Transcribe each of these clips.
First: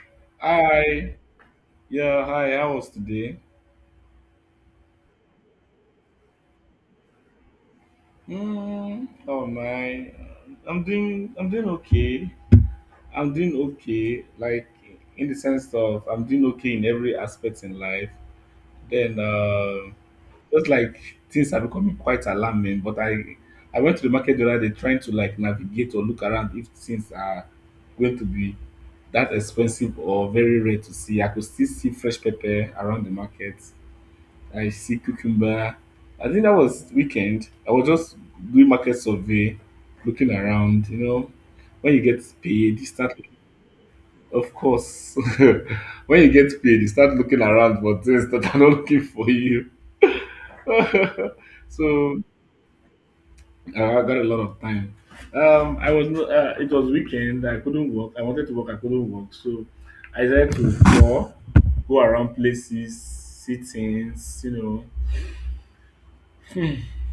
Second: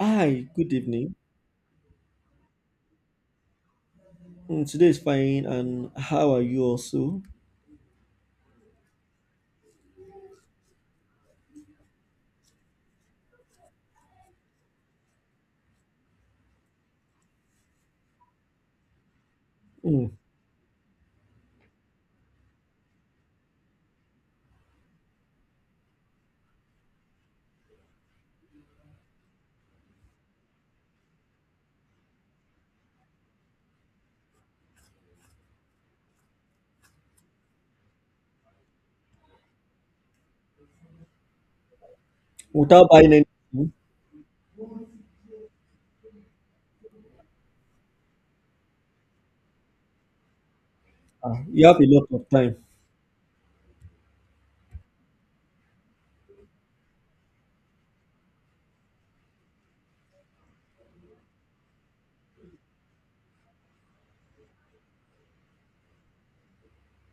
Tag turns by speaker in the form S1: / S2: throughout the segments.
S1: Hi, good evening.
S2: Hi. Yeah, hi. How was today?
S1: Mm, today is fine, and how are you also?
S2: Hmm. How am I? I'm doing okay. I'm doing okay. Like in the sense of I'm doing okay in every aspect in life. Then
S1: Mm,
S2: just like things are becoming quite alarming. I went to the market the other day trying to like navigate or look around if things are going to be that expensive or very rare to see. I could still see fresh pepper around the market. I see cucumber. I think that was weekend. I was just doing market survey, looking around. You know, when you get paid, you
S1: without buying
S2: start.
S1: anything,
S2: Of course, when you get paid, you start looking around for things that are not looking for you.
S1: ah, you have a lot
S2: so
S1: of time.
S2: I got a lot of time. I was it was weekend. I couldn't work. I wanted to work. I couldn't work. So I decided to go around places, see things. You know,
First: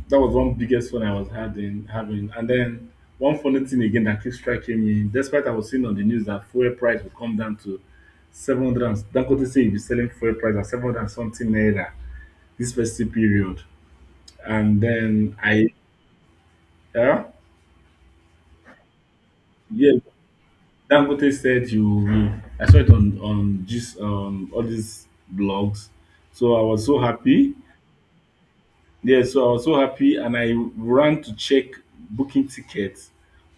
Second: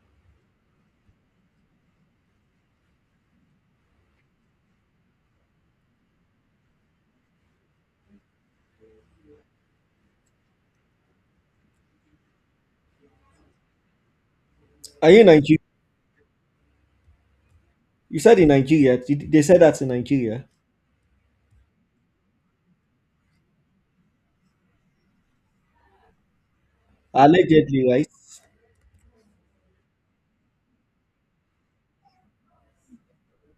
S2: that was one biggest fun I was having. And then one funny thing again that keeps striking me, despite I was seeing on the news that fuel price will come down to 700, and Dangote say he'll be selling fuel price at 700 and something naira this festive period. And
S1: Are you in
S2: then
S1: Nigeria?
S2: I yeah,
S1: You said in Nigeria. Did they said that in
S2: yeah,
S1: Nigeria.
S2: Dangote said you will, I saw it on just all these blogs. So I was so happy.
S1: Allegedly, right?
S2: Yeah, so I was so happy and I ran to check booking tickets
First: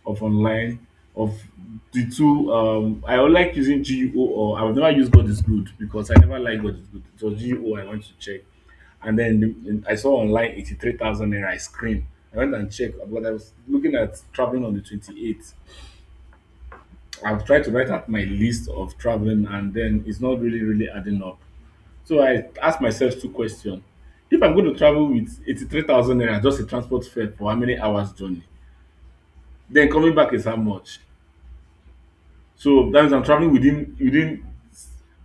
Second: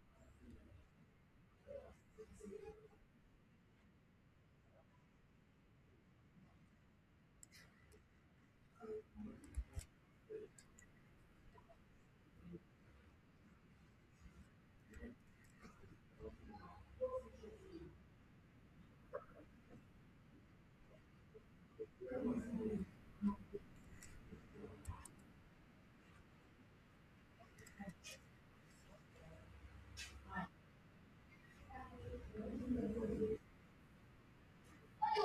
S2: of online of the two I would like using GUO, or I've never used God is good because I never like God is good. It was GUO I went to check. And then the, and I saw online 83,000 naira. I screamed. I went and checked. Oh, but I was looking at traveling on the 28th. I've tried to write out my list of traveling, and then it's not really, really adding up. So I ask myself two question. If I'm going to travel with 83,000 naira just in transport fare for how many hours journey, then coming back is how much? So that means I'm travelling within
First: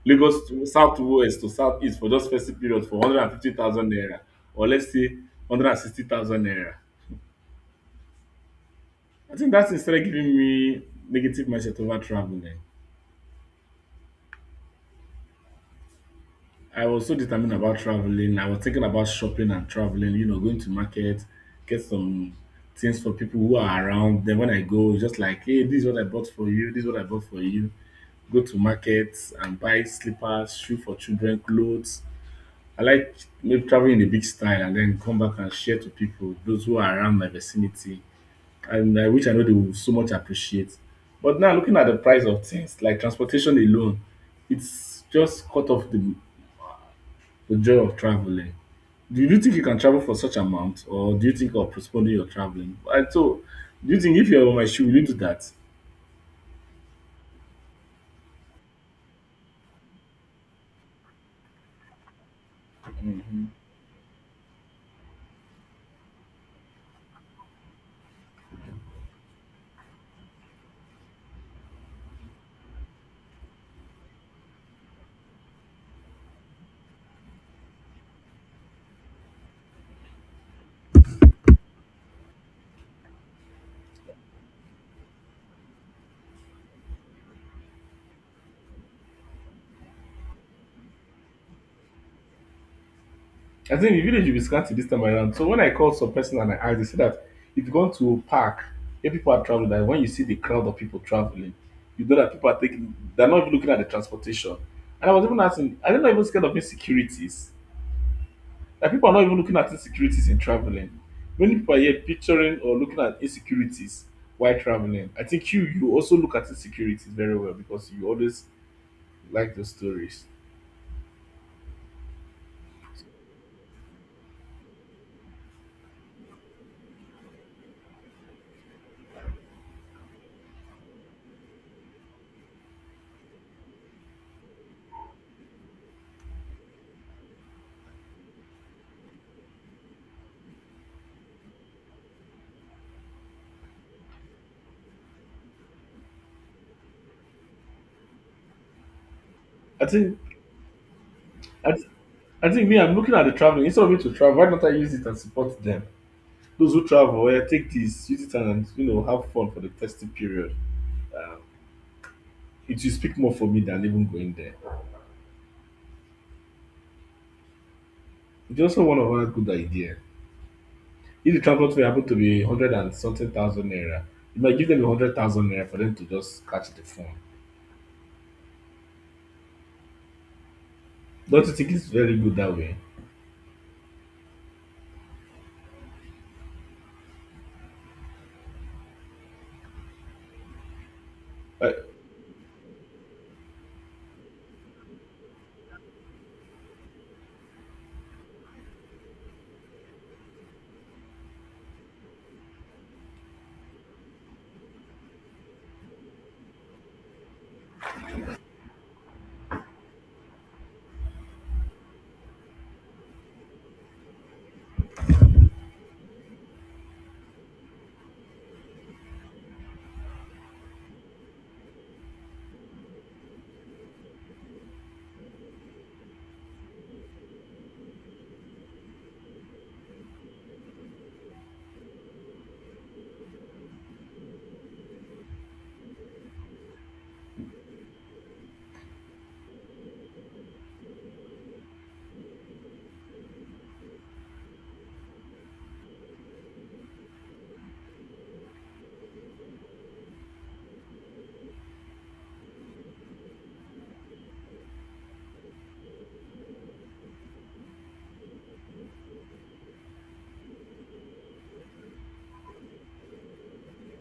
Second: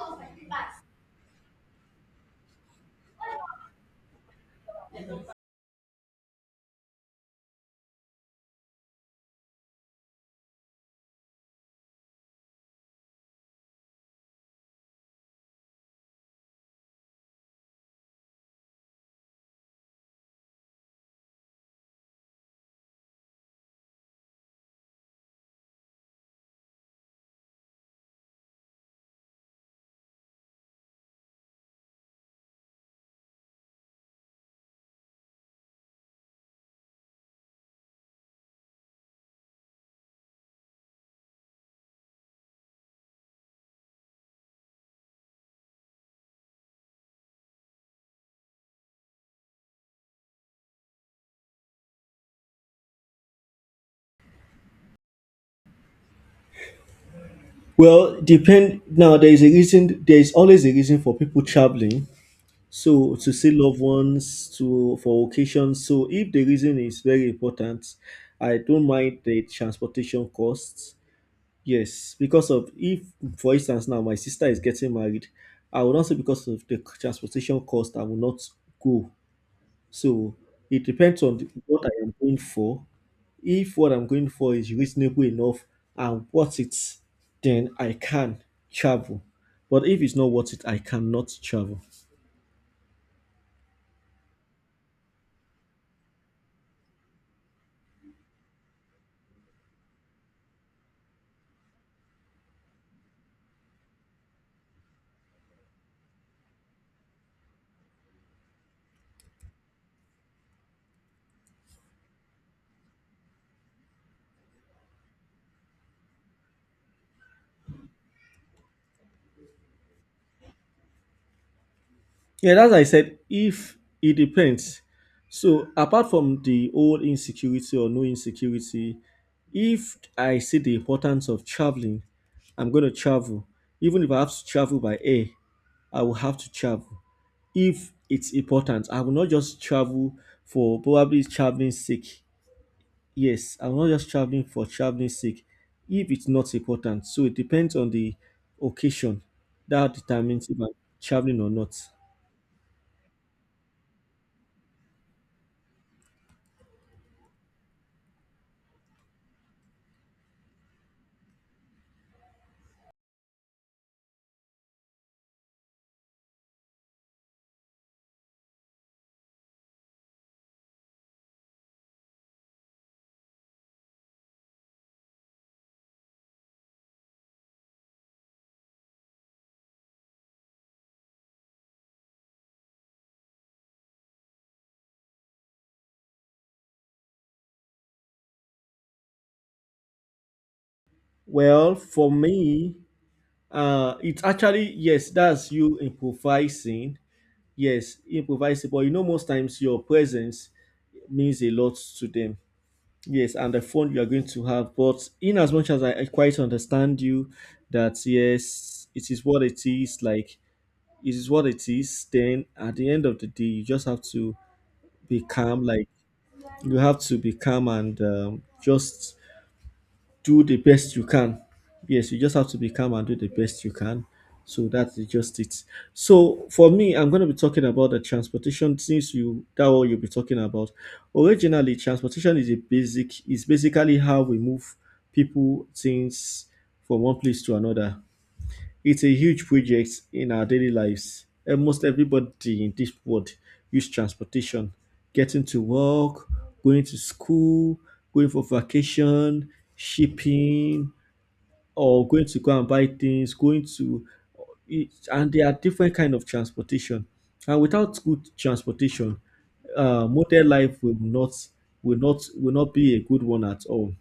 S2: Lagos to south west to south east for just festive period for 150,000 naira, or let's say 160,000 naira. I think that thing started giving me negative mindset over travelling. I was so determined about traveling. I was thinking about shopping and traveling, you know, going to market, get some things for people who are around. Then when I go, it's just like, hey, this is what I bought for you, this is what I bought for you. Go to markets and buy slippers, shoe for children, clothes. I like maybe traveling in a big style and then come back and share to people, those who are around my vicinity. And I wish I know they will so much appreciate. But now looking at the price of things, like transportation alone, it's just cut off the joy of traveling. Do you think you can travel for such amount, or do you think of postponing your traveling? Do you think if you're on my shoe, will you do that?
S1: Well, depend. Now, there is a reason. There is always a reason for people traveling. So to see loved ones, to for occasions. So if the reason is very important, I don't mind the transportation costs. Yes, because of if, for instance, now my sister is getting married, I would not say because of the transportation cost, I will not go. So it depends on the, what I am going for. If what I'm going for is reasonable enough and worth it, then I can travel. But if it's not worth it, I cannot travel.
S2: I think the village will be scanty this time around. So when I called some person and I asked, they said that if you go to a park, if people are traveling, that when you see the crowd of people traveling, you know that people are taking, they're not even looking at the transportation. And I was even asking, I they not even scared of insecurities? Like people are not even looking at insecurities in traveling. Many people are here picturing or looking at insecurities while traveling. I think you also look at insecurities very well because you always like those stories.
S1: Yeah, that's why I said if it depends. So apart from the old insecurity or no insecurity, if I see the importance of traveling, I'm gonna travel. Even if I have to travel by air, I will have to travel. If it's important, I will not just travel for probably traveling sake. Yes, I'm not just traveling for traveling sake if it's not important. So it depends on the occasion.
S2: I
S1: That
S2: think
S1: determines if I'm traveling or
S2: I,
S1: not.
S2: th- I think me I'm looking at the traveling instead of me to travel. Why don't I use it and support them? Those who travel, oh yeah, take this, use it and you know have fun for the festive period. It will speak more for me than even going there. It's also one of our good ideas. If the transport fare happen to be hundred and something thousand naira, you might give them a hundred thousand naira for them to just catch the phone. Don't you think it's very good that way?
S1: Well,
S2: I,
S1: for me, it's actually yes, that's you improvising. Yes, improvising. But you know, most times your presence means a lot to them. Yes, and the fun you are going to have. But in as much as I quite understand you, that yes, it is what it is. Like it is what it is. Then at the end of the day, you just have to be calm. Like you have to be calm and just do the best you can. Yes, you just have to be calm and do the best you can. So that's just it. So for me, I'm going to be talking about the transportation since you that what you'll be talking about. Originally, transportation is a basic is basically how we move people, things from one place to another. It's a huge project in our daily lives. Almost everybody in this world use transportation, getting to work, going to school, going for vacation, shipping, or going to go and buy things, going to eat. And there are different kind of transportation. And without good transportation, modern life will not be a good one at all.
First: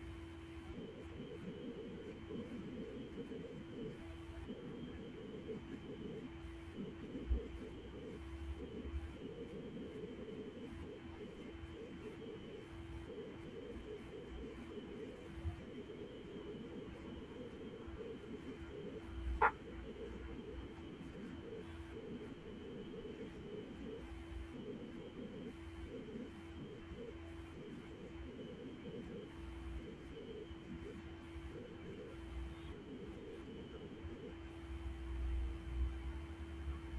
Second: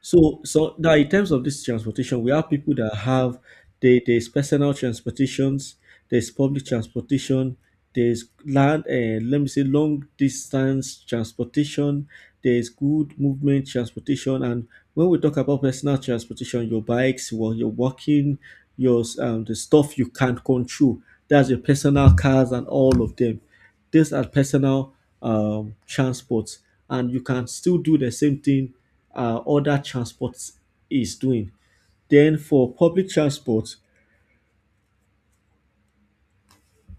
S1: So now in terms of this transportation, we have people that have there's personal transportations, there's public transportation, there's land, let me say long distance transportation, there's good movement transportation, and when we talk about personal transportation, your bikes, well, you're walking, your the stuff you can't control, that's your personal cars and all of them. These are personal transports, and you can still do the same thing other transport is doing. Then for public transport,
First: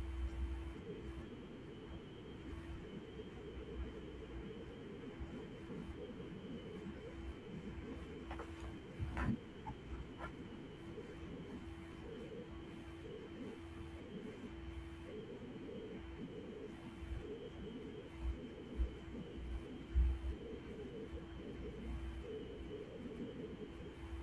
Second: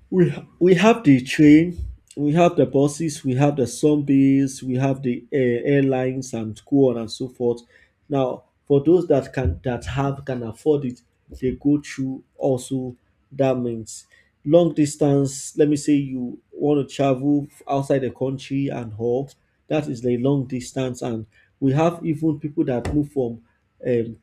S1: we we have the train, we have the buses, we have the zombies, we have the airlines, and go on and so forth. Now, for those that can that have can afford it, they go through also that means long distance. Let me say you want to travel outside the country and all that is the long distance, and we have even people that move from um,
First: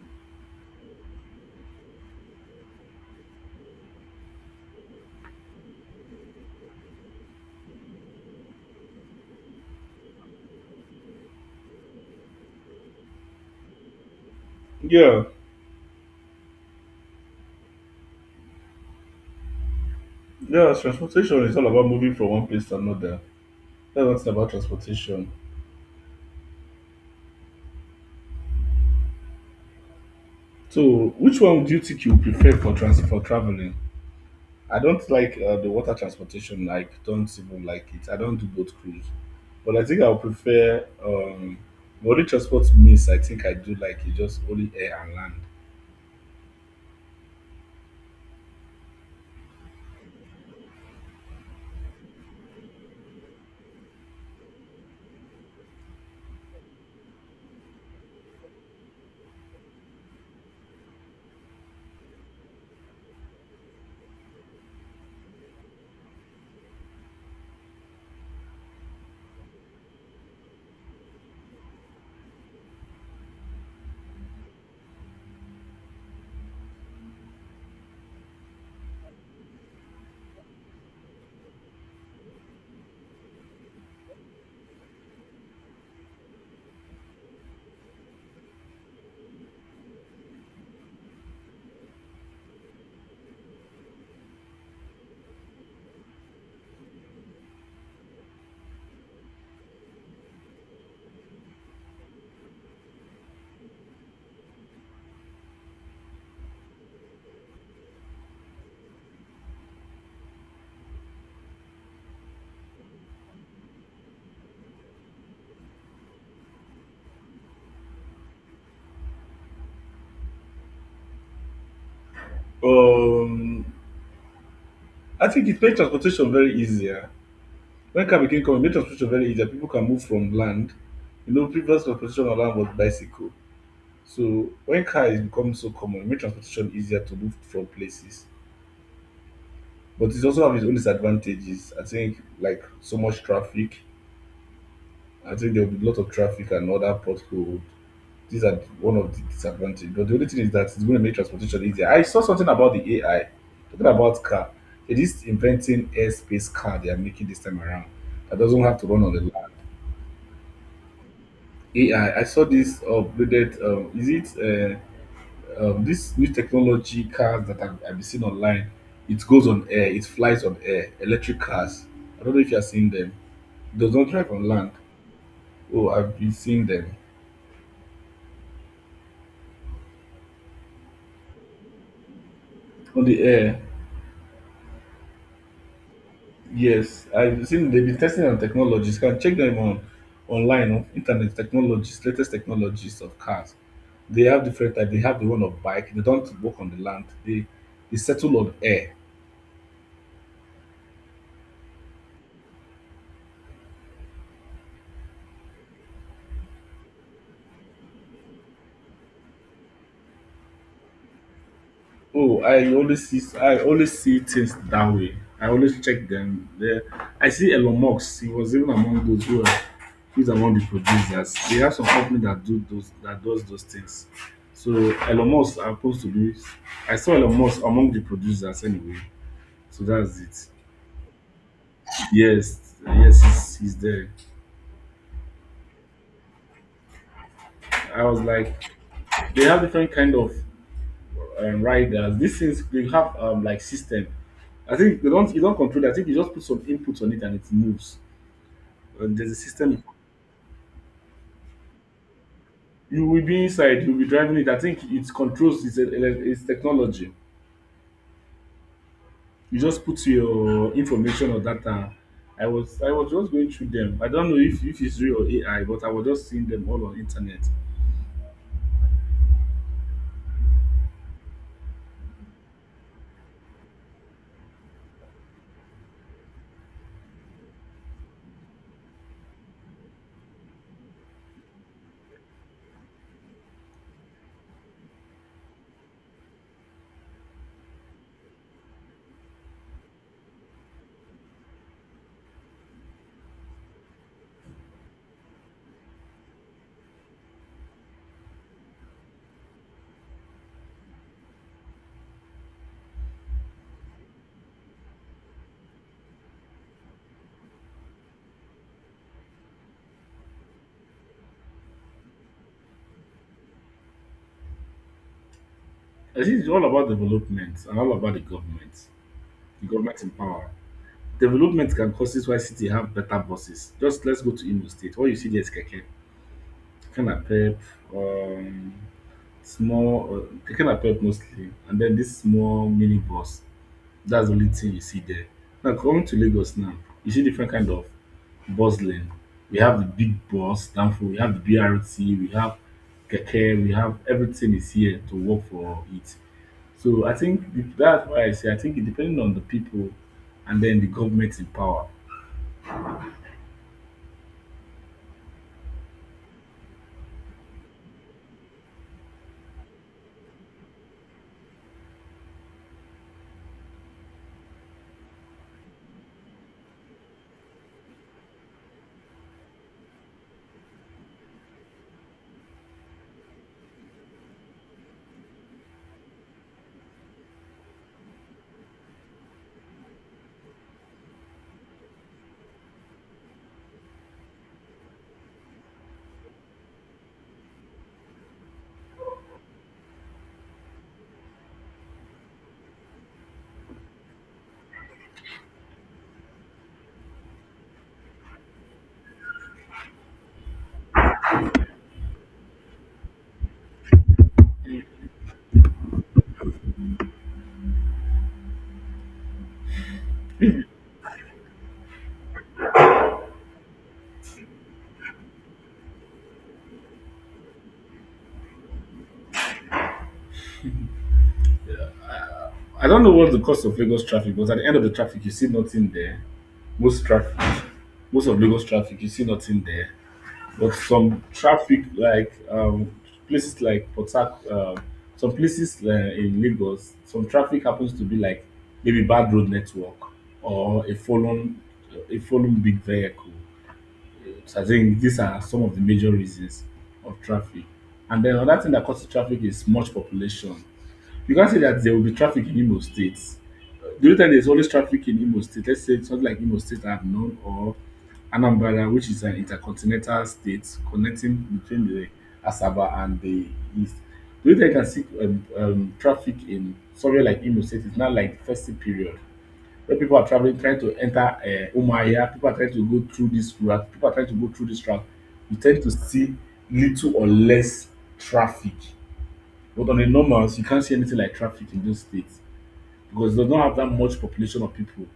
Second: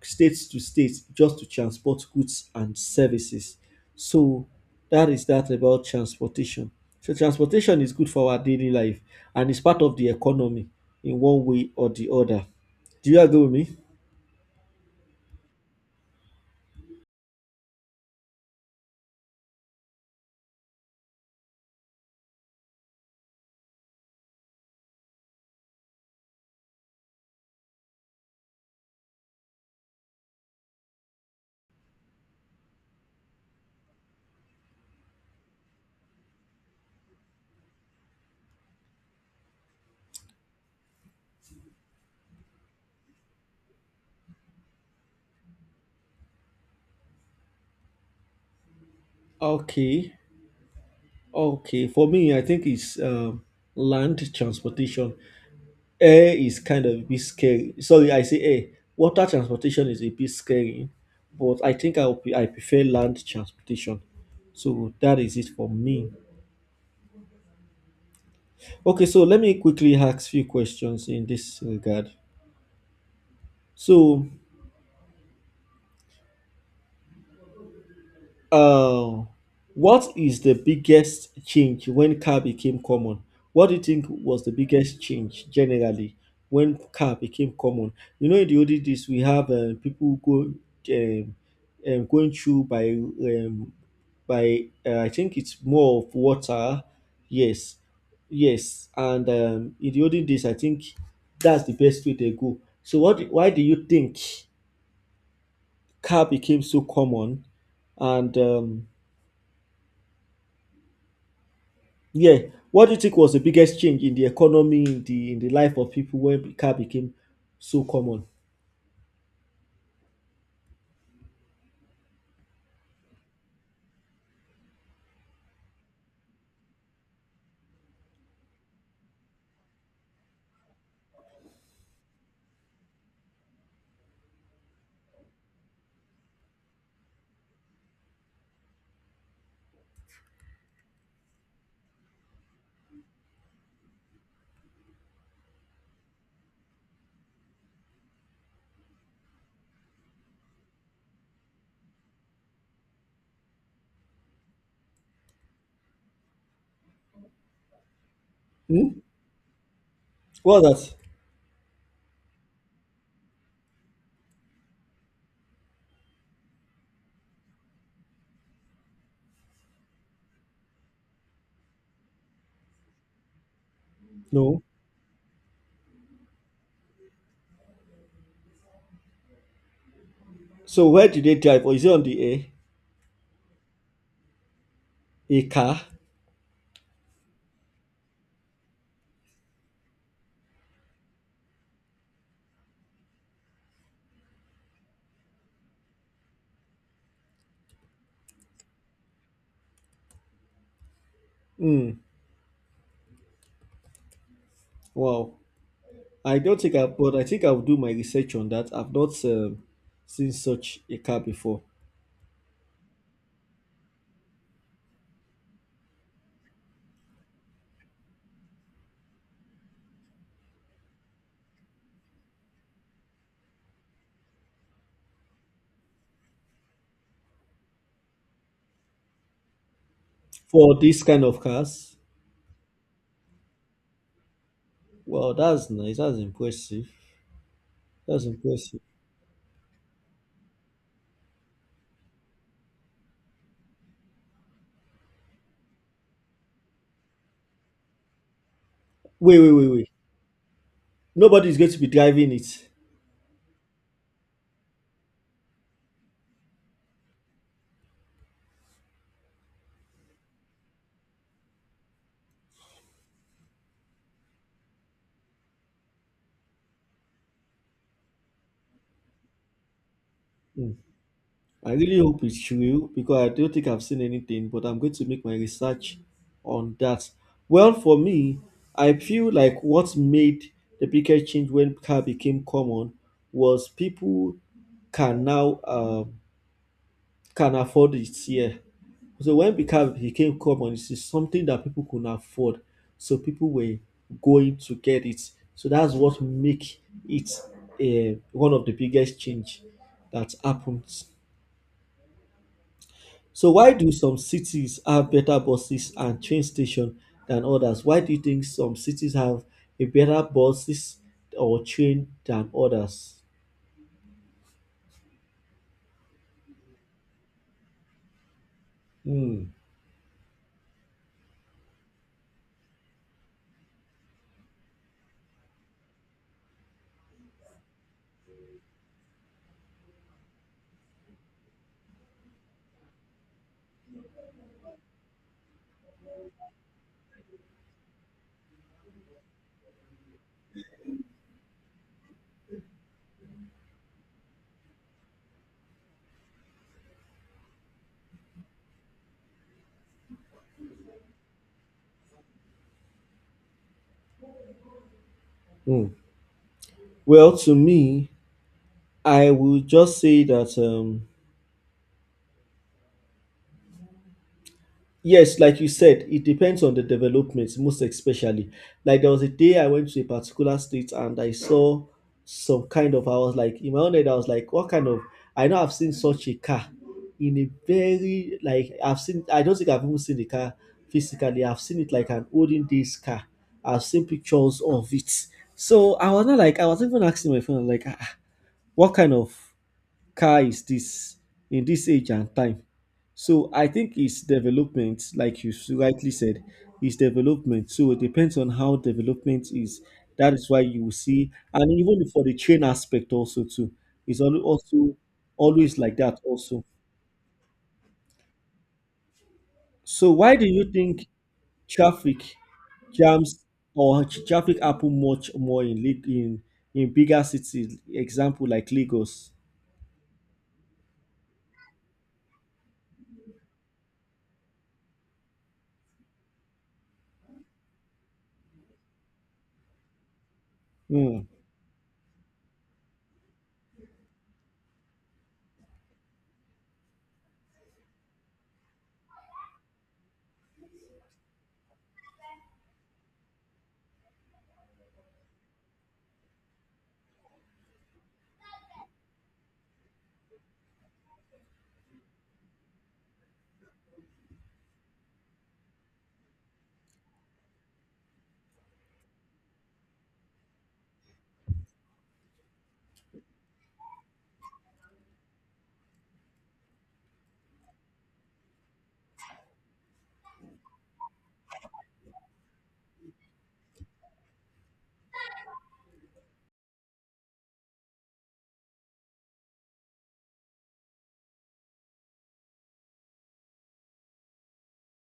S1: state to state just to transport goods and services. So that is that about transportation. So transportation is good for our daily life and it's part of the economy in one way or the other. Do you agree with me?
S2: yeah, yeah. Transportation is all about moving from one place to another. That's one about transportation. So, which one do you think you prefer for trans for traveling? I don't like the water transportation. Like, don't even like it. I don't do boat cruise, but I think I'll prefer the only transport means I think I do like is just only air and land.
S1: Okay, okay. For me, I think it's land transportation. Air is kind of a bit scary. Sorry, I say air. Water transportation is a bit scary, but I think I prefer land transportation. So that is it for me. Okay, so let me quickly ask few questions in this regard. So, Uh, what is the biggest change when car became common? What do you think was the biggest change generally when car became common? You know, in the olden days, we have people go um, going through by I think it's more of water. Yes, yes, and in the olden days, I think that's the best way they go. So, what? Why do you think car became so common? And Yeah. What do you think was the biggest change in the economy, in the life of people when car became so common?
S2: Um, I think it made transportation very easier. When car became common, it made transportation very easier. People can move from land. You know, previous transportation on land was bicycle. So when car is becoming so common, it made transportation easier to move from places. But it also have its own disadvantages. I think like so much traffic. I think there will be a lot of traffic and other potholes. These are one of the disadvantages. But the only thing is that it's going to make transportation easier. I saw something about the AI talking about car. It is inventing airspace car they are making this time around that doesn't have to
S1: Hmm?
S2: run on the land.
S1: What was that?
S2: AI. I saw this upgraded. Is it this new technology cars that I've been seen online? It goes on air. It flies on air. Electric cars. I don't know if you are seeing them. It does not drive on
S1: No.
S2: land. Oh, I've been seeing them
S1: So where did they drive? Or is it on the air?
S2: on the air.
S1: A car?
S2: Yes, I've seen they've been testing on technologies. Can check them on online on internet technologies, latest technologies of cars. They have different type. They have the one of bike. They don't work on the land. They settle on air.
S1: Hmm. Wow. I don't think but I think I will do my research on that. I've not seen such a car before.
S2: Oh, I always see things that way. I always check them. There, I see Elon Musk. He was even among those who are he's among the producers. They have some company that do those that does those things. So Elon Musk happens to be I saw Elon Musk among the producers anyway. So that's it.
S1: For this kind of cars,
S2: Yes, yes, he's there.
S1: wow, that's nice. That's impressive.
S2: I was
S1: That's
S2: like,
S1: impressive.
S2: they have different kind of riders. This is they have like system. I think they don't you don't control it. I think you just put some input on it and it moves. And there's a
S1: Wait, wait, wait,
S2: system.
S1: wait. Nobody's going to be driving it.
S2: You will be inside. You'll be driving it. I think it controls its technology. You just put your information or data. I was just going through them. I don't know if it's real or AI, but I was just seeing them all on internet.
S1: Hmm. I really hope it's true because I don't think I've seen anything, but I'm going to make my research on that. Well, for me, I feel like what made the biggest change when car became common was people can now can afford it here. So when the car became common, it is something that people could afford. So people were going to get it. So that's what make it one of the biggest change that happened. So why do some cities have better buses and train station than others? Why do you think some cities have a better buses or train than others?
S2: I think it's all about development and all about the government.
S1: Hmm.
S2: Government in power. Development can cause this. Why city have better buses. Just let's go to Imo State. What you see there is Keke Pep, um, small, uh, Keke Napep mostly, and then this small mini bus. That's the only thing you see there. Now coming to Lagos now, you see different kind of bus lane. We have the big bus, Danfo, we have the BRT, we have Keke, we have everything is here to work for it. So that's why I say I think it depending on the people and then the government in power.
S1: Hmm. Well, to me, I would just say that yes, like you said, it depends on the developments, most especially. Like there was a day I went to a particular state and I saw some kind of, I was like, in my own head, I was like, what kind of, I know I've seen such a car in a very, like, I've seen, I don't think I've even seen the car physically. I've seen it like an olden days car. I've seen pictures of it. So I was not like, I was even asking my friend, like, what kind of car is this in this age and time. So I think it's development, like you s- rightly said, is development. So it depends on how development is. That is why you will see, and even for the train aspect also too, is al- also always like that also. So why do you think traffic jams or ch- traffic happen much more in Lag- in bigger cities? Example like Lagos.
S2: I don't know what's the cost of Lagos traffic, but at the end of the traffic, you see nothing there. Most traffic, most of Lagos traffic, you see nothing there. But
S1: Hmm.
S2: some traffic, like places like some places in Lagos, some traffic happens to be like maybe bad road network or a fallen big vehicle. So I think these are some of the major reasons of traffic. And then another thing that causes traffic is much population. You can't say that there will be traffic in Imo State. The only time there's always traffic in Imo State, let's say something like Imo State I've known or Anambra, which is an intercontinental state connecting between the Asaba and the East. The only time you can see traffic in somewhere like Imo State is not like festive period. Where people are traveling trying to enter Umuahia, people are trying to go through this route, people are trying to go through this route, you tend to see little or less traffic. But on the normals, you can't see anything like traffic in those states because they don't have that much population of people.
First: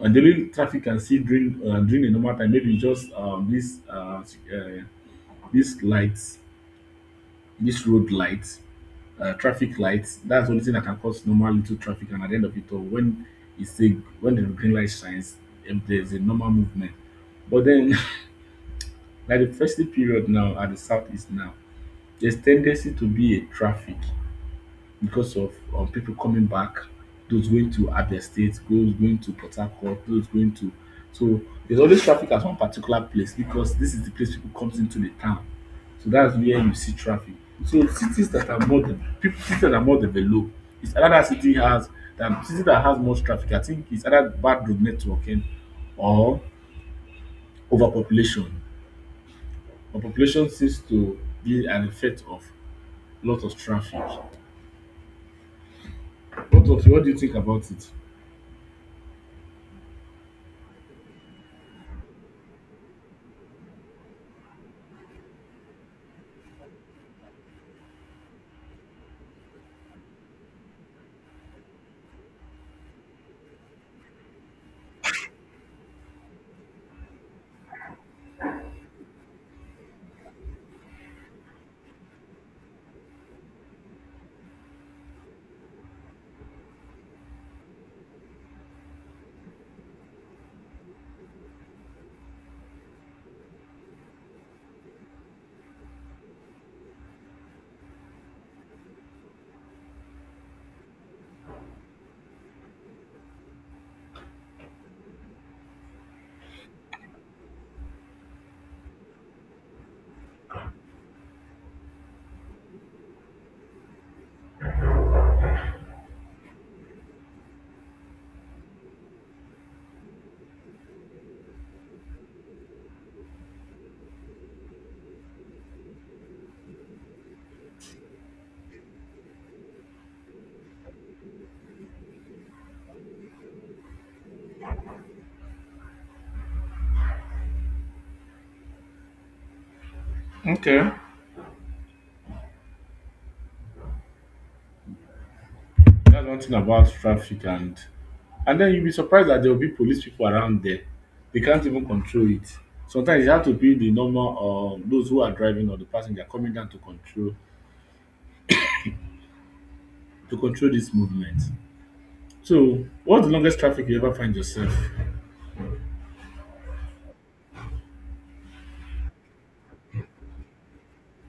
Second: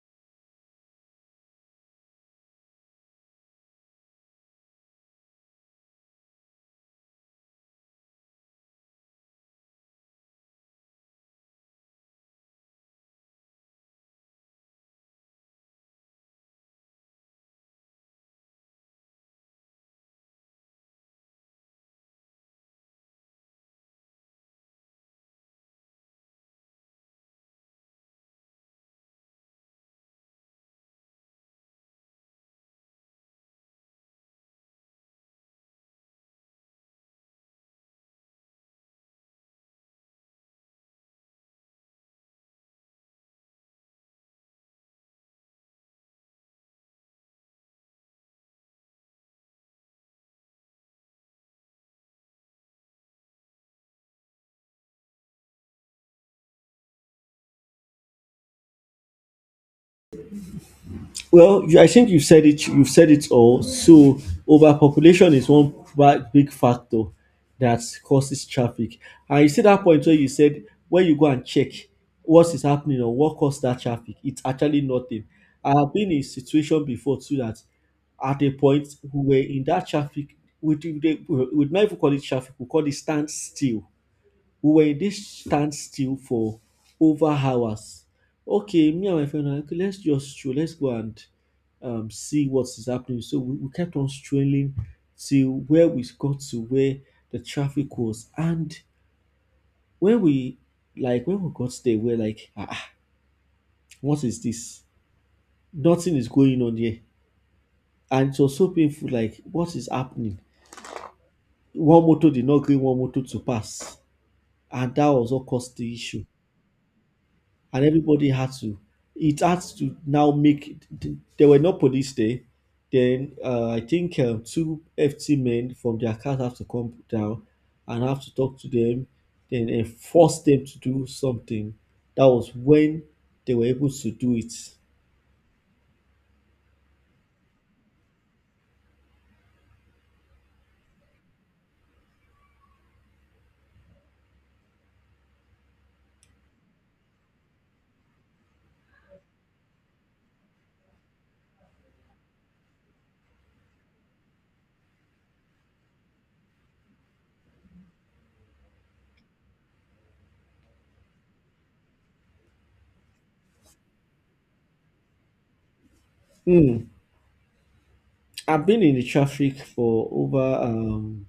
S2: And the only traffic you can see during the normal time, maybe just this uh, these lights, this road lights traffic lights. That's the only thing that can cause normal little traffic. And at the end of it all, it's a, when the green light shines, there's a normal movement. But then, like the festive period now at the southeast now, there's tendency to be a traffic because of people coming back, those going to Abia State, those going to Port Harcourt, those going to so there's always traffic at one particular place because this is the place people comes into the town. So that's where you see traffic. So cities that are more people cities that are more developed, it's another city has that city that has much traffic. I think it's either bad road networking or overpopulation. Overpopulation seems to be an effect of lot of traffic. What do you think about it?
S1: Well, I think you said it. You've said it all. So overpopulation is one ba- big factor that causes traffic. And you see that point where you said when you go and check what is happening or what caused that traffic, it's actually nothing. I have been in a situation before too that at a point we were in that traffic. We would not even call it traffic. We call it standstill. We were in this standstill for over hours. Okay, me and my friend, okay, let's just stroll, let's go and see what is happening. So we kept on strolling till where we got to where the traffic was. And when we like when we got there, we're like, what is this? Nothing is going on here. And it was so painful, like, what is happening? One motor did not gree one motor to pass. And that was what caused the issue. And everybody had to, now make, there were no police there. Then I think two ft men from their cars have to come down and have to talk to them, then enforce them to do something. That was when they were able to do it.
S2: Okay. That's one thing about traffic, and then you'll be surprised that there will be police people around there. They can't even control it. Sometimes you have to be the normal those who are driving or the passenger coming down to control this movement. So what's the longest traffic you ever find yourself?
S1: Hmm. I've been in the traffic for over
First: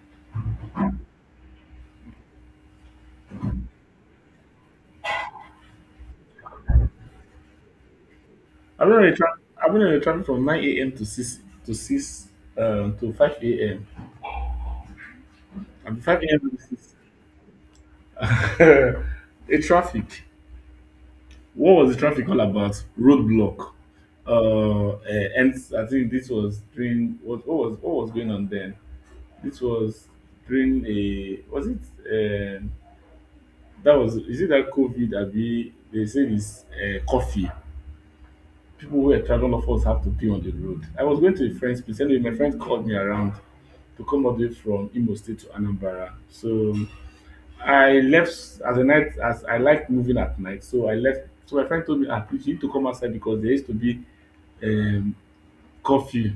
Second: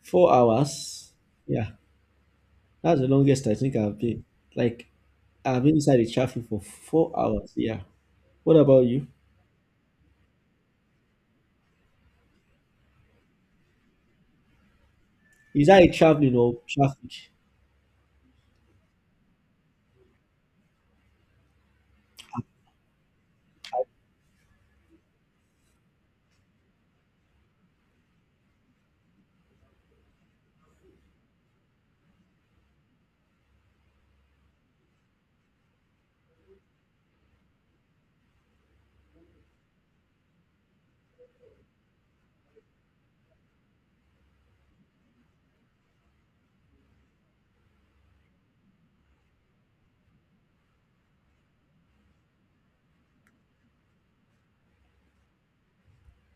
S1: 4 hours. Yeah, that's the longest I think I've been. Like I've been inside the traffic for 4 hours. Yeah, what about
S2: I've been on
S1: you?
S2: a tra- I've been on a traffic from 9 AM to six to 5 AM.
S1: Is that a
S2: I'm five
S1: traveling
S2: AM
S1: or
S2: to six.
S1: traffic?
S2: a traffic. What was the traffic all about? Roadblock. Uh, uh, and I think this was during what was going on then. This was during, a, was it, um that was, is it that COVID? Abi, they say this coffee. People who were traveling, all of us have to pay on the road. I was going to a friend's place. Anyway, my friend called me around to come all the way from Imo State to Anambra. So I left as a night, as I like moving at night, so I left. So my friend told me, ah, please, you need to come outside because there used to be um, curfew,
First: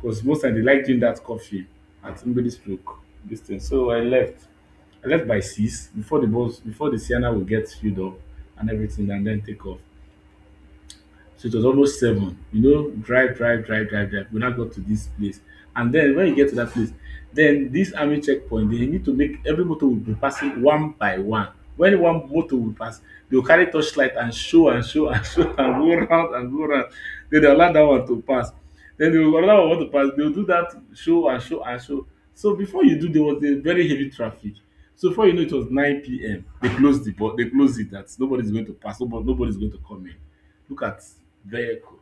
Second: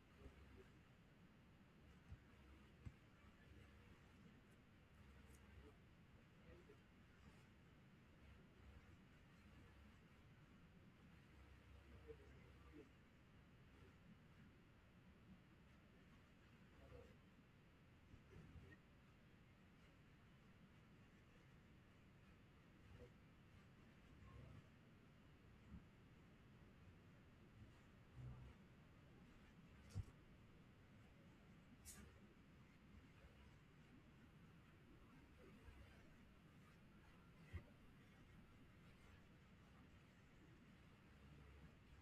S2: because most time they like doing that curfew at somebody's stroke this thing. So I left. I left by six, before the bus, before the Sienna will get filled up and everything and then take off. So it was almost seven. You know, drive, drive, drive, drive, drive. We now got to this place. And then when you get to that place, then this army checkpoint, they need to make every motor will be passing one by one. When one motor will pass, they'll carry torchlight and show and show and show and go round and go round. Then they'll allow that one to pass. Then they will allow one to pass. They'll do that show and show and show. So before you do, there was a very heavy traffic. So before you know, it was 9 p.m. They closed it that nobody's going to pass, nobody, nobody's going to come in. Look at vehicle.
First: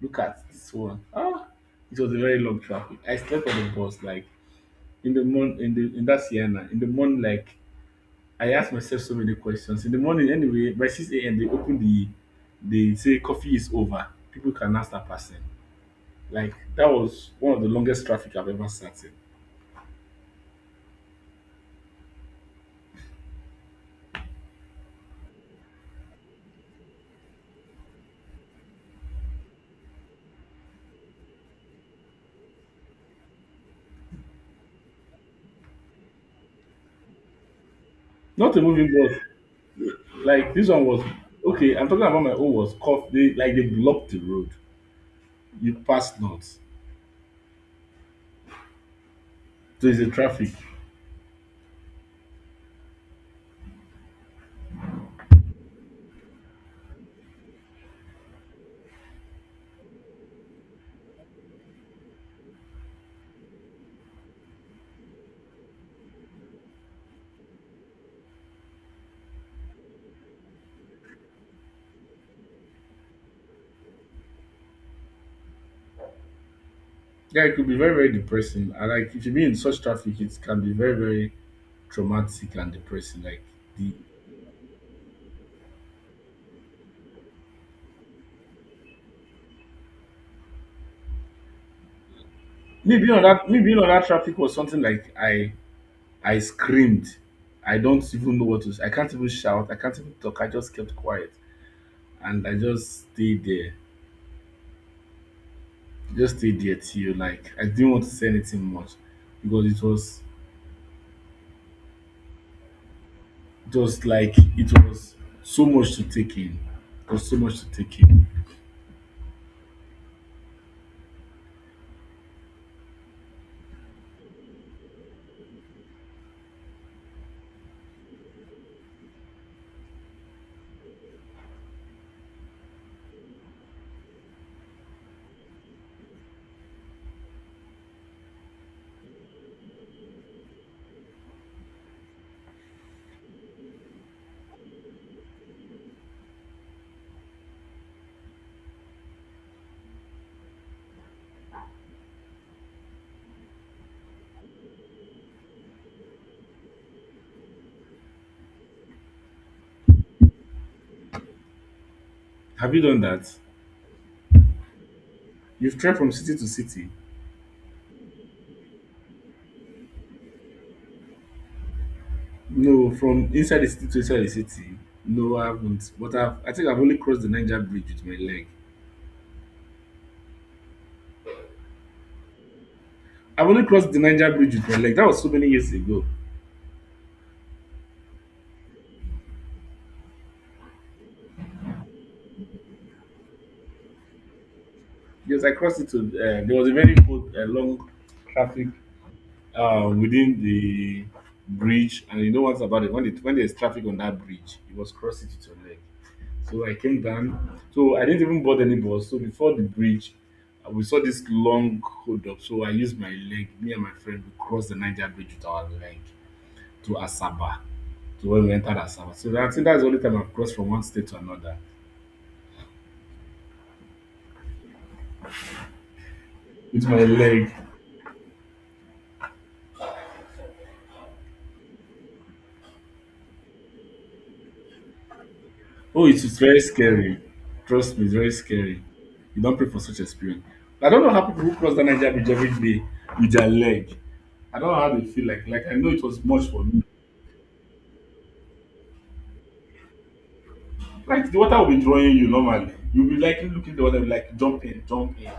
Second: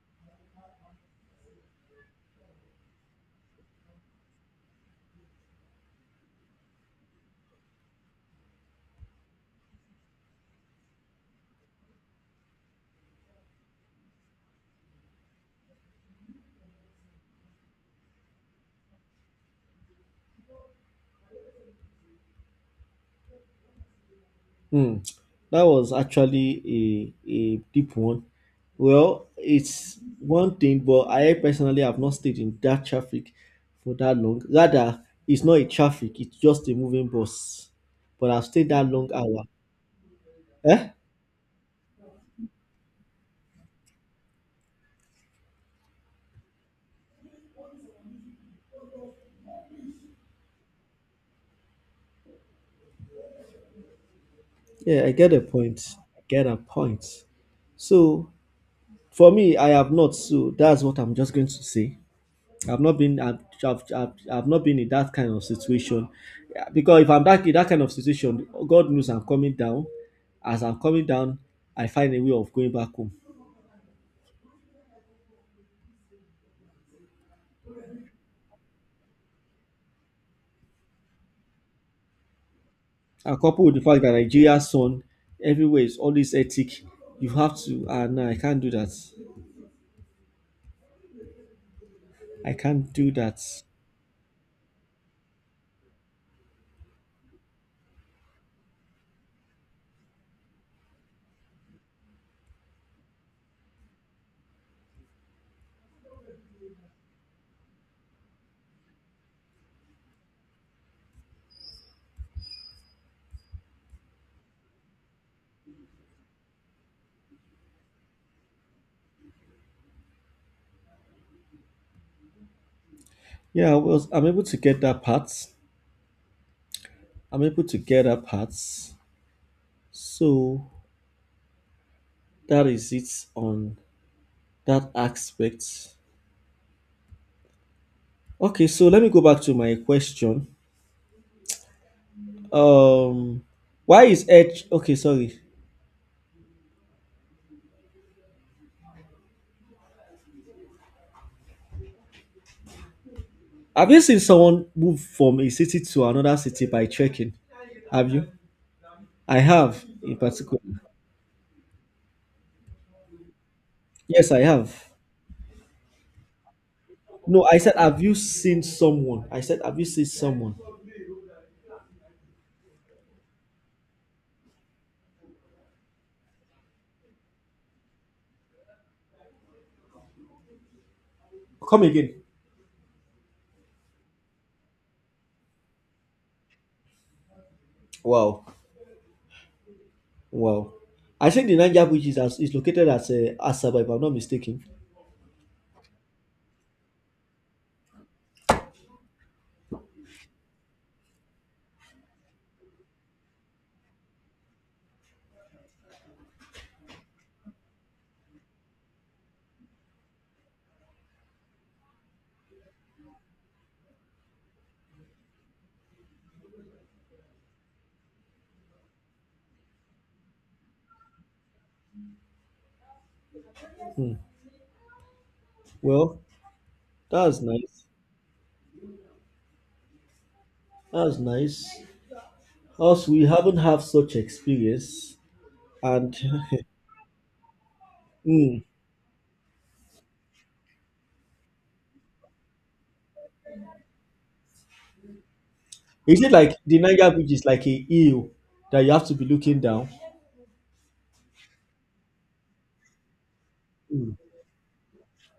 S2: Look at this one. Ah, it was a very long traffic. I slept on the bus, like in the morning, in that Sienna. In the morning, like I asked myself so many questions. In the morning, anyway, by 6 a.m. they open the they say coffee is over. People can now start passing. Like that was one of the longest traffic I've ever sat in.
S1: Hmm. That was actually a deep one. Well, it's one thing, but I personally have not stayed in that traffic for that long. Rather, it's not a traffic, it's just a moving bus. But I've
S2: Not a
S1: stayed that
S2: moving
S1: long
S2: bus.
S1: hour.
S2: Like this one
S1: Eh?
S2: was okay. I'm talking about my own was cough. They blocked the road. You pass not. So it's a traffic.
S1: Yeah, I get a point. I get a point. So for me, I have not. So that's what I'm just going to say. I've not been I've, I've not been in that kind of situation. Yeah, because if I'm that in that kind of situation, God knows I'm coming down. As I'm coming down, I find a way of going back home.
S2: Yeah, it could be very, very depressing. And like if you be in such traffic, it can be very, very traumatic and depressing.
S1: And
S2: Like
S1: coupled with the
S2: the
S1: fact that Nigeria's sun everywhere is always ethic, you have to. Ah, no, I can't do that. I can't
S2: me
S1: do
S2: being on
S1: that.
S2: that me being on that traffic was something, like I screamed. I don't even know what to say. I can't even shout. I can't even talk. I just kept quiet. And I just stayed there. Just stayed there till, like, I didn't want to say anything much because it was so much to take in. It was so much to take in.
S1: Yeah, I'm able to get that part. I'm able to get that part. So that is it on that aspect. Okay, so let me go back to my question. Um, why is Edge okay? Sorry, have you seen someone move from a city to another city by trekking? Have you? I have, in particular.
S2: Have you done that?
S1: Yes, I have.
S2: You've traveled from city to city.
S1: No, I said, have you seen someone? I said, have you seen someone?
S2: No, from inside the city to inside the city, no, I haven't. But I think I've only crossed the Niger Bridge with my leg.
S1: Come again.
S2: I've only crossed the Niger Bridge with my leg. That was so many years ago.
S1: Wow, wow. I think the Niger Bridge is, as, is located at Asaba, if I'm not mistaken.
S2: Yes, I crossed it. There was a very good, long traffic within the bridge, and you know what's about it. When there's traffic on that bridge, you must cross it with your leg. So I came down. So I didn't even board any bus. So before the bridge, we saw this long hold up. So I used my leg. Me and my friend, we crossed the Niger Bridge with our leg, to Asaba, to when we entered Asaba. So that, I think that's the only time I've crossed from one state to another
S1: Well,
S2: with my
S1: that's
S2: leg.
S1: nice. That's nice. Us, we haven't had such experience,
S2: Oh, it
S1: and
S2: was very scary. Trust me, it's very
S1: Hmm.
S2: scary. You don't pray for such experience. I don't know how people who cross that Niger Bridge every day with their leg. I don't know how they feel like. Like I know it
S1: Is
S2: was
S1: it
S2: much
S1: like
S2: for
S1: the
S2: me.
S1: Niger Bridge is like a hill that you have to be looking down?
S2: Like the water will be drawing you normally. You'll be like looking at the water,
S1: Mm.
S2: like jump in, jump in.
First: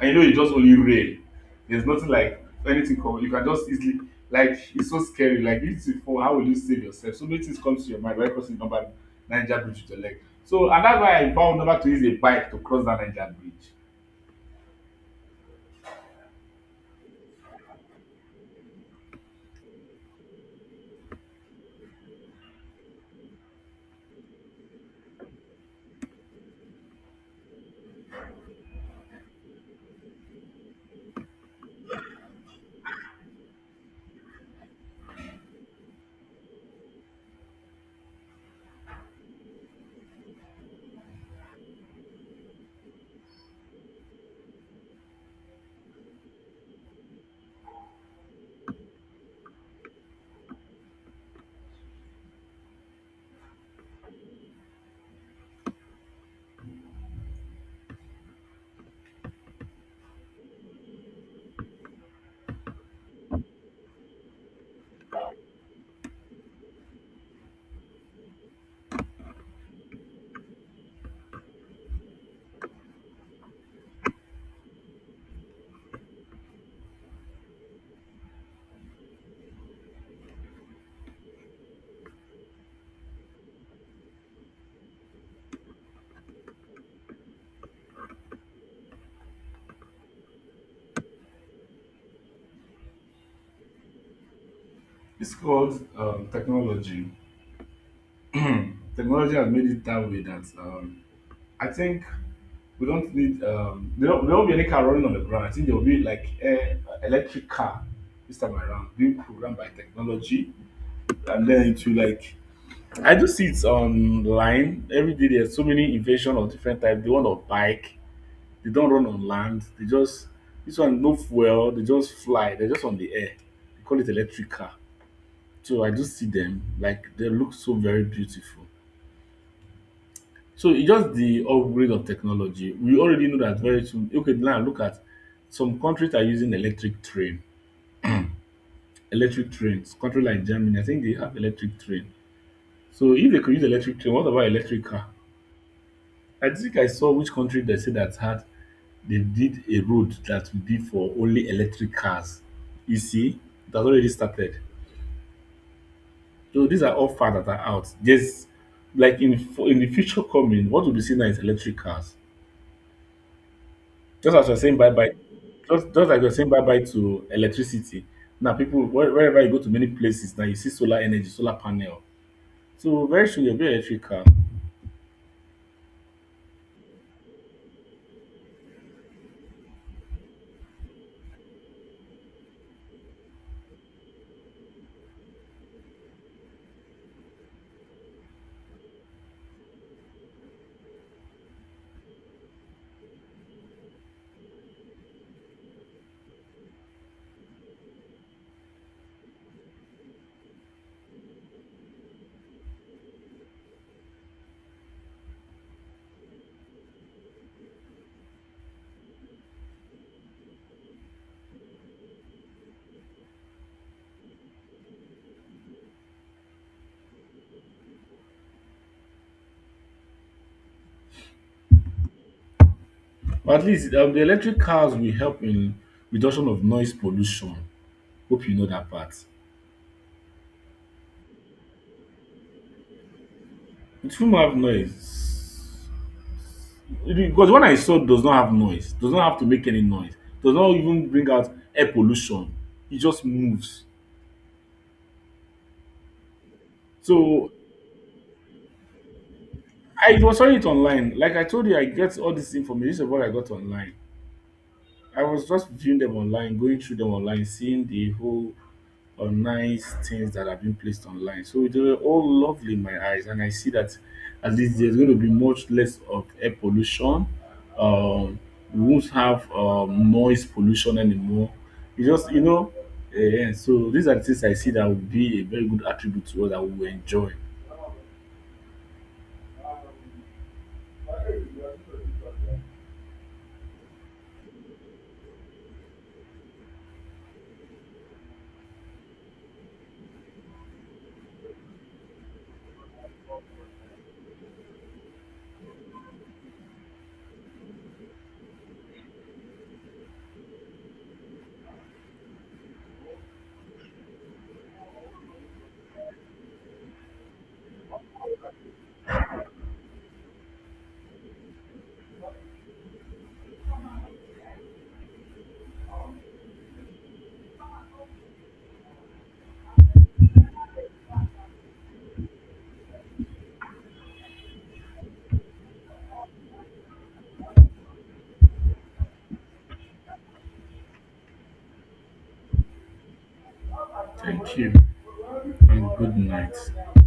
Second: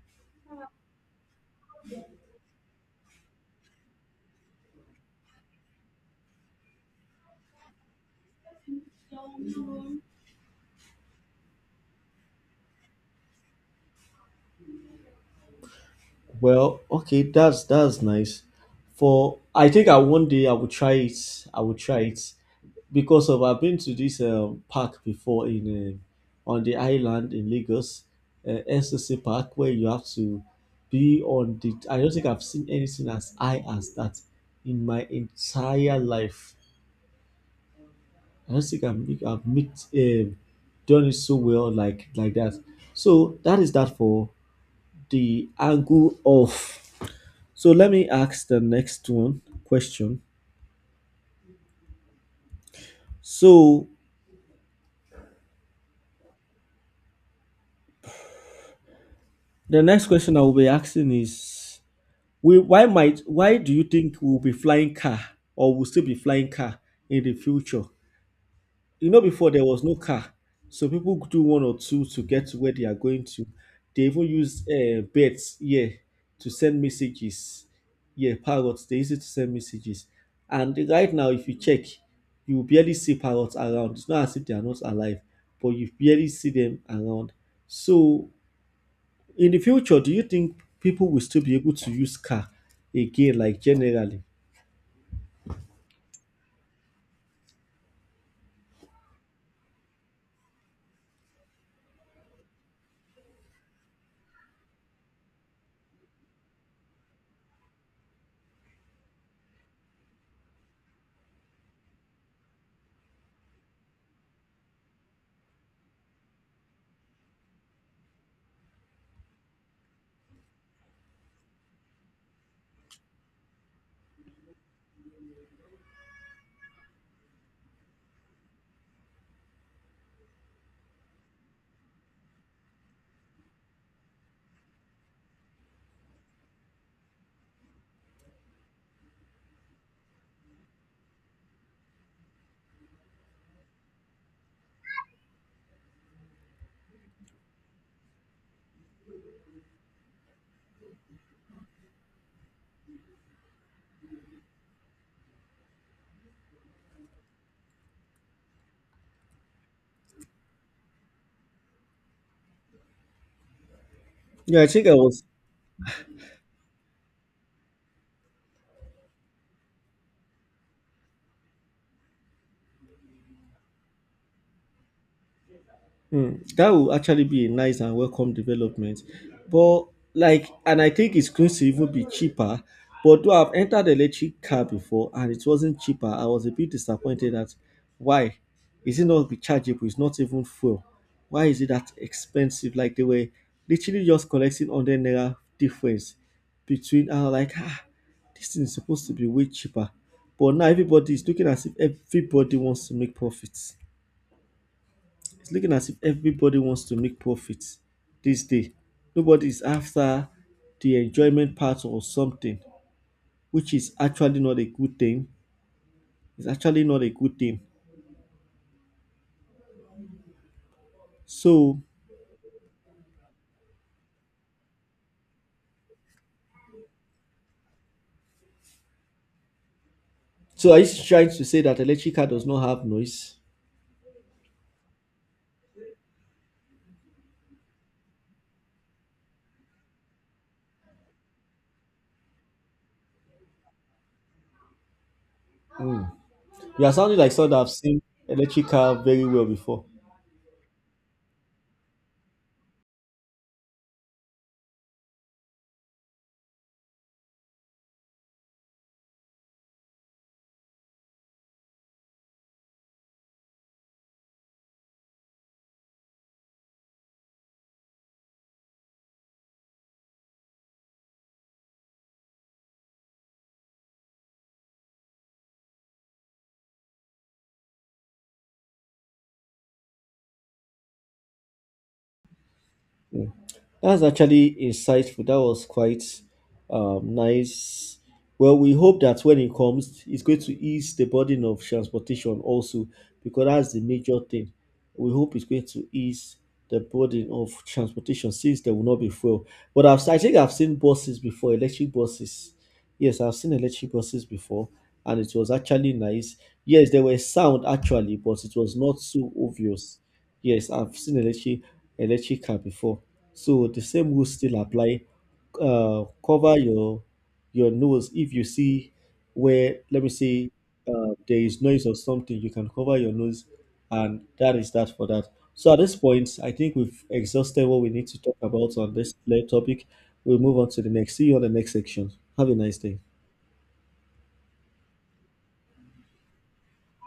S2: And you know it's just only rain. There's nothing like anything come. You can just easily, like, it's so scary. Like this before, how will you save yourself? So many things come to your mind when crossing number Niger Bridge with your leg. So and that's why I vowed never to use a bike to cross that Niger Bridge.
S1: Well, okay, that's nice. For I think I one day I will try it. I will try it because of I've been to this park before in on the island in Lagos, SOC Park, where you have to be on the. I don't think I've seen anything as high as that in my entire life. I don't I've mixed, done it so well like that. So that is that for the angle of. So let me ask the next one question. So the next question I will be asking is, we why might why do you think we'll be flying car or will still be flying car in the future? You know, before there was no car, so people do one or two to get to where they are going to. They even use birds, yeah, to send messages. Yeah, parrots, they use it to send messages. And right now, if you check, you will barely see parrots around. It's not as if they are not alive, but you barely see them around. So in the future, do you think people will still be able to use car again, like generally?
S2: It's called technology. Technology has made it that way that, I think we don't need there won't be any car running on the ground. I think there will be like a electric car this time around, being programmed by technology, and then it will like I do see it online every day. There's so many invasion of different types. They want on bike. They don't run on land. They just this one no fuel. They just fly. They're just on the air. They call it electric car. So I just see them. Like they look so very beautiful. So it's just the upgrade of technology. We already know that very soon. Okay, now look at, some countries are using electric train. Electric trains. Country like Germany, I think they have electric train. So if they could use electric train, what about electric car? I think I saw which country they said that had they did a road that will be for only electric cars. You see, it has already started. So these are all far that are out. Just like in the future coming, what will be seen now is electric cars. Just as you are
S1: Yeah, i
S2: saying
S1: think
S2: bye
S1: i
S2: bye,
S1: was
S2: just like you're saying bye bye to electricity. Now people wherever you go to many places now you see solar energy, solar panel. So very soon you'll be electric car.
S1: Mm, that will actually be a nice and welcome development. But like, and I think it's going to even be cheaper. But though I've entered electric car before and it wasn't cheaper, I was a bit disappointed at why is it not rechargeable? It's not even full. Why is it that expensive? Like they were literally just collecting 100 naira difference between. I was like, ah, this thing is supposed to be way cheaper. But now everybody is looking as if everybody wants to make profits. It's looking as if everybody wants to make profits these days. Nobody is after the enjoyment part or something, which is actually not a good thing. It's actually not a good thing. So,
S2: But at least the electric cars will help in reduction of noise pollution. Hope you know that part.
S1: so are you trying to say that electric car does not have noise?
S2: The film have noise. Because when I saw does not have noise, does not have to make any noise, does not even bring out air pollution. It just moves.
S1: You are sounding like someone
S2: So
S1: that have seen electric car very well before.
S2: I was saw it online. Like I told you, I get all this information. This is what I got online. I was just viewing them online, going through them online, seeing the whole or nice things that have been placed online. So they were all lovely in my eyes, and I see that at least there's going to be much less of air pollution. Um, we won't have noise pollution anymore. You just you know, eh, and so these are the things I see that would be a very good attribute to us that we will enjoy.
S1: That's actually insightful. That was quite nice. Well, we hope that when it comes, it's going to ease the burden of transportation also, because that's the major thing. We hope it's going to ease the burden of transportation since there will not be fuel. I think I've seen buses before, electric buses. Yes, I've seen electric buses before, and it was actually nice. Yes, there were sound actually, but it was not so obvious. Yes, I've seen electric car before, so the same rules still apply. Cover your nose if you see where, let me say, there is noise or something. You can cover your nose, and that is that for that. So at this point, I think we've exhausted what we need to talk about on topic. We'll move on to the next. See you on the next section. Have a nice day.
S2: Thank you, and good night.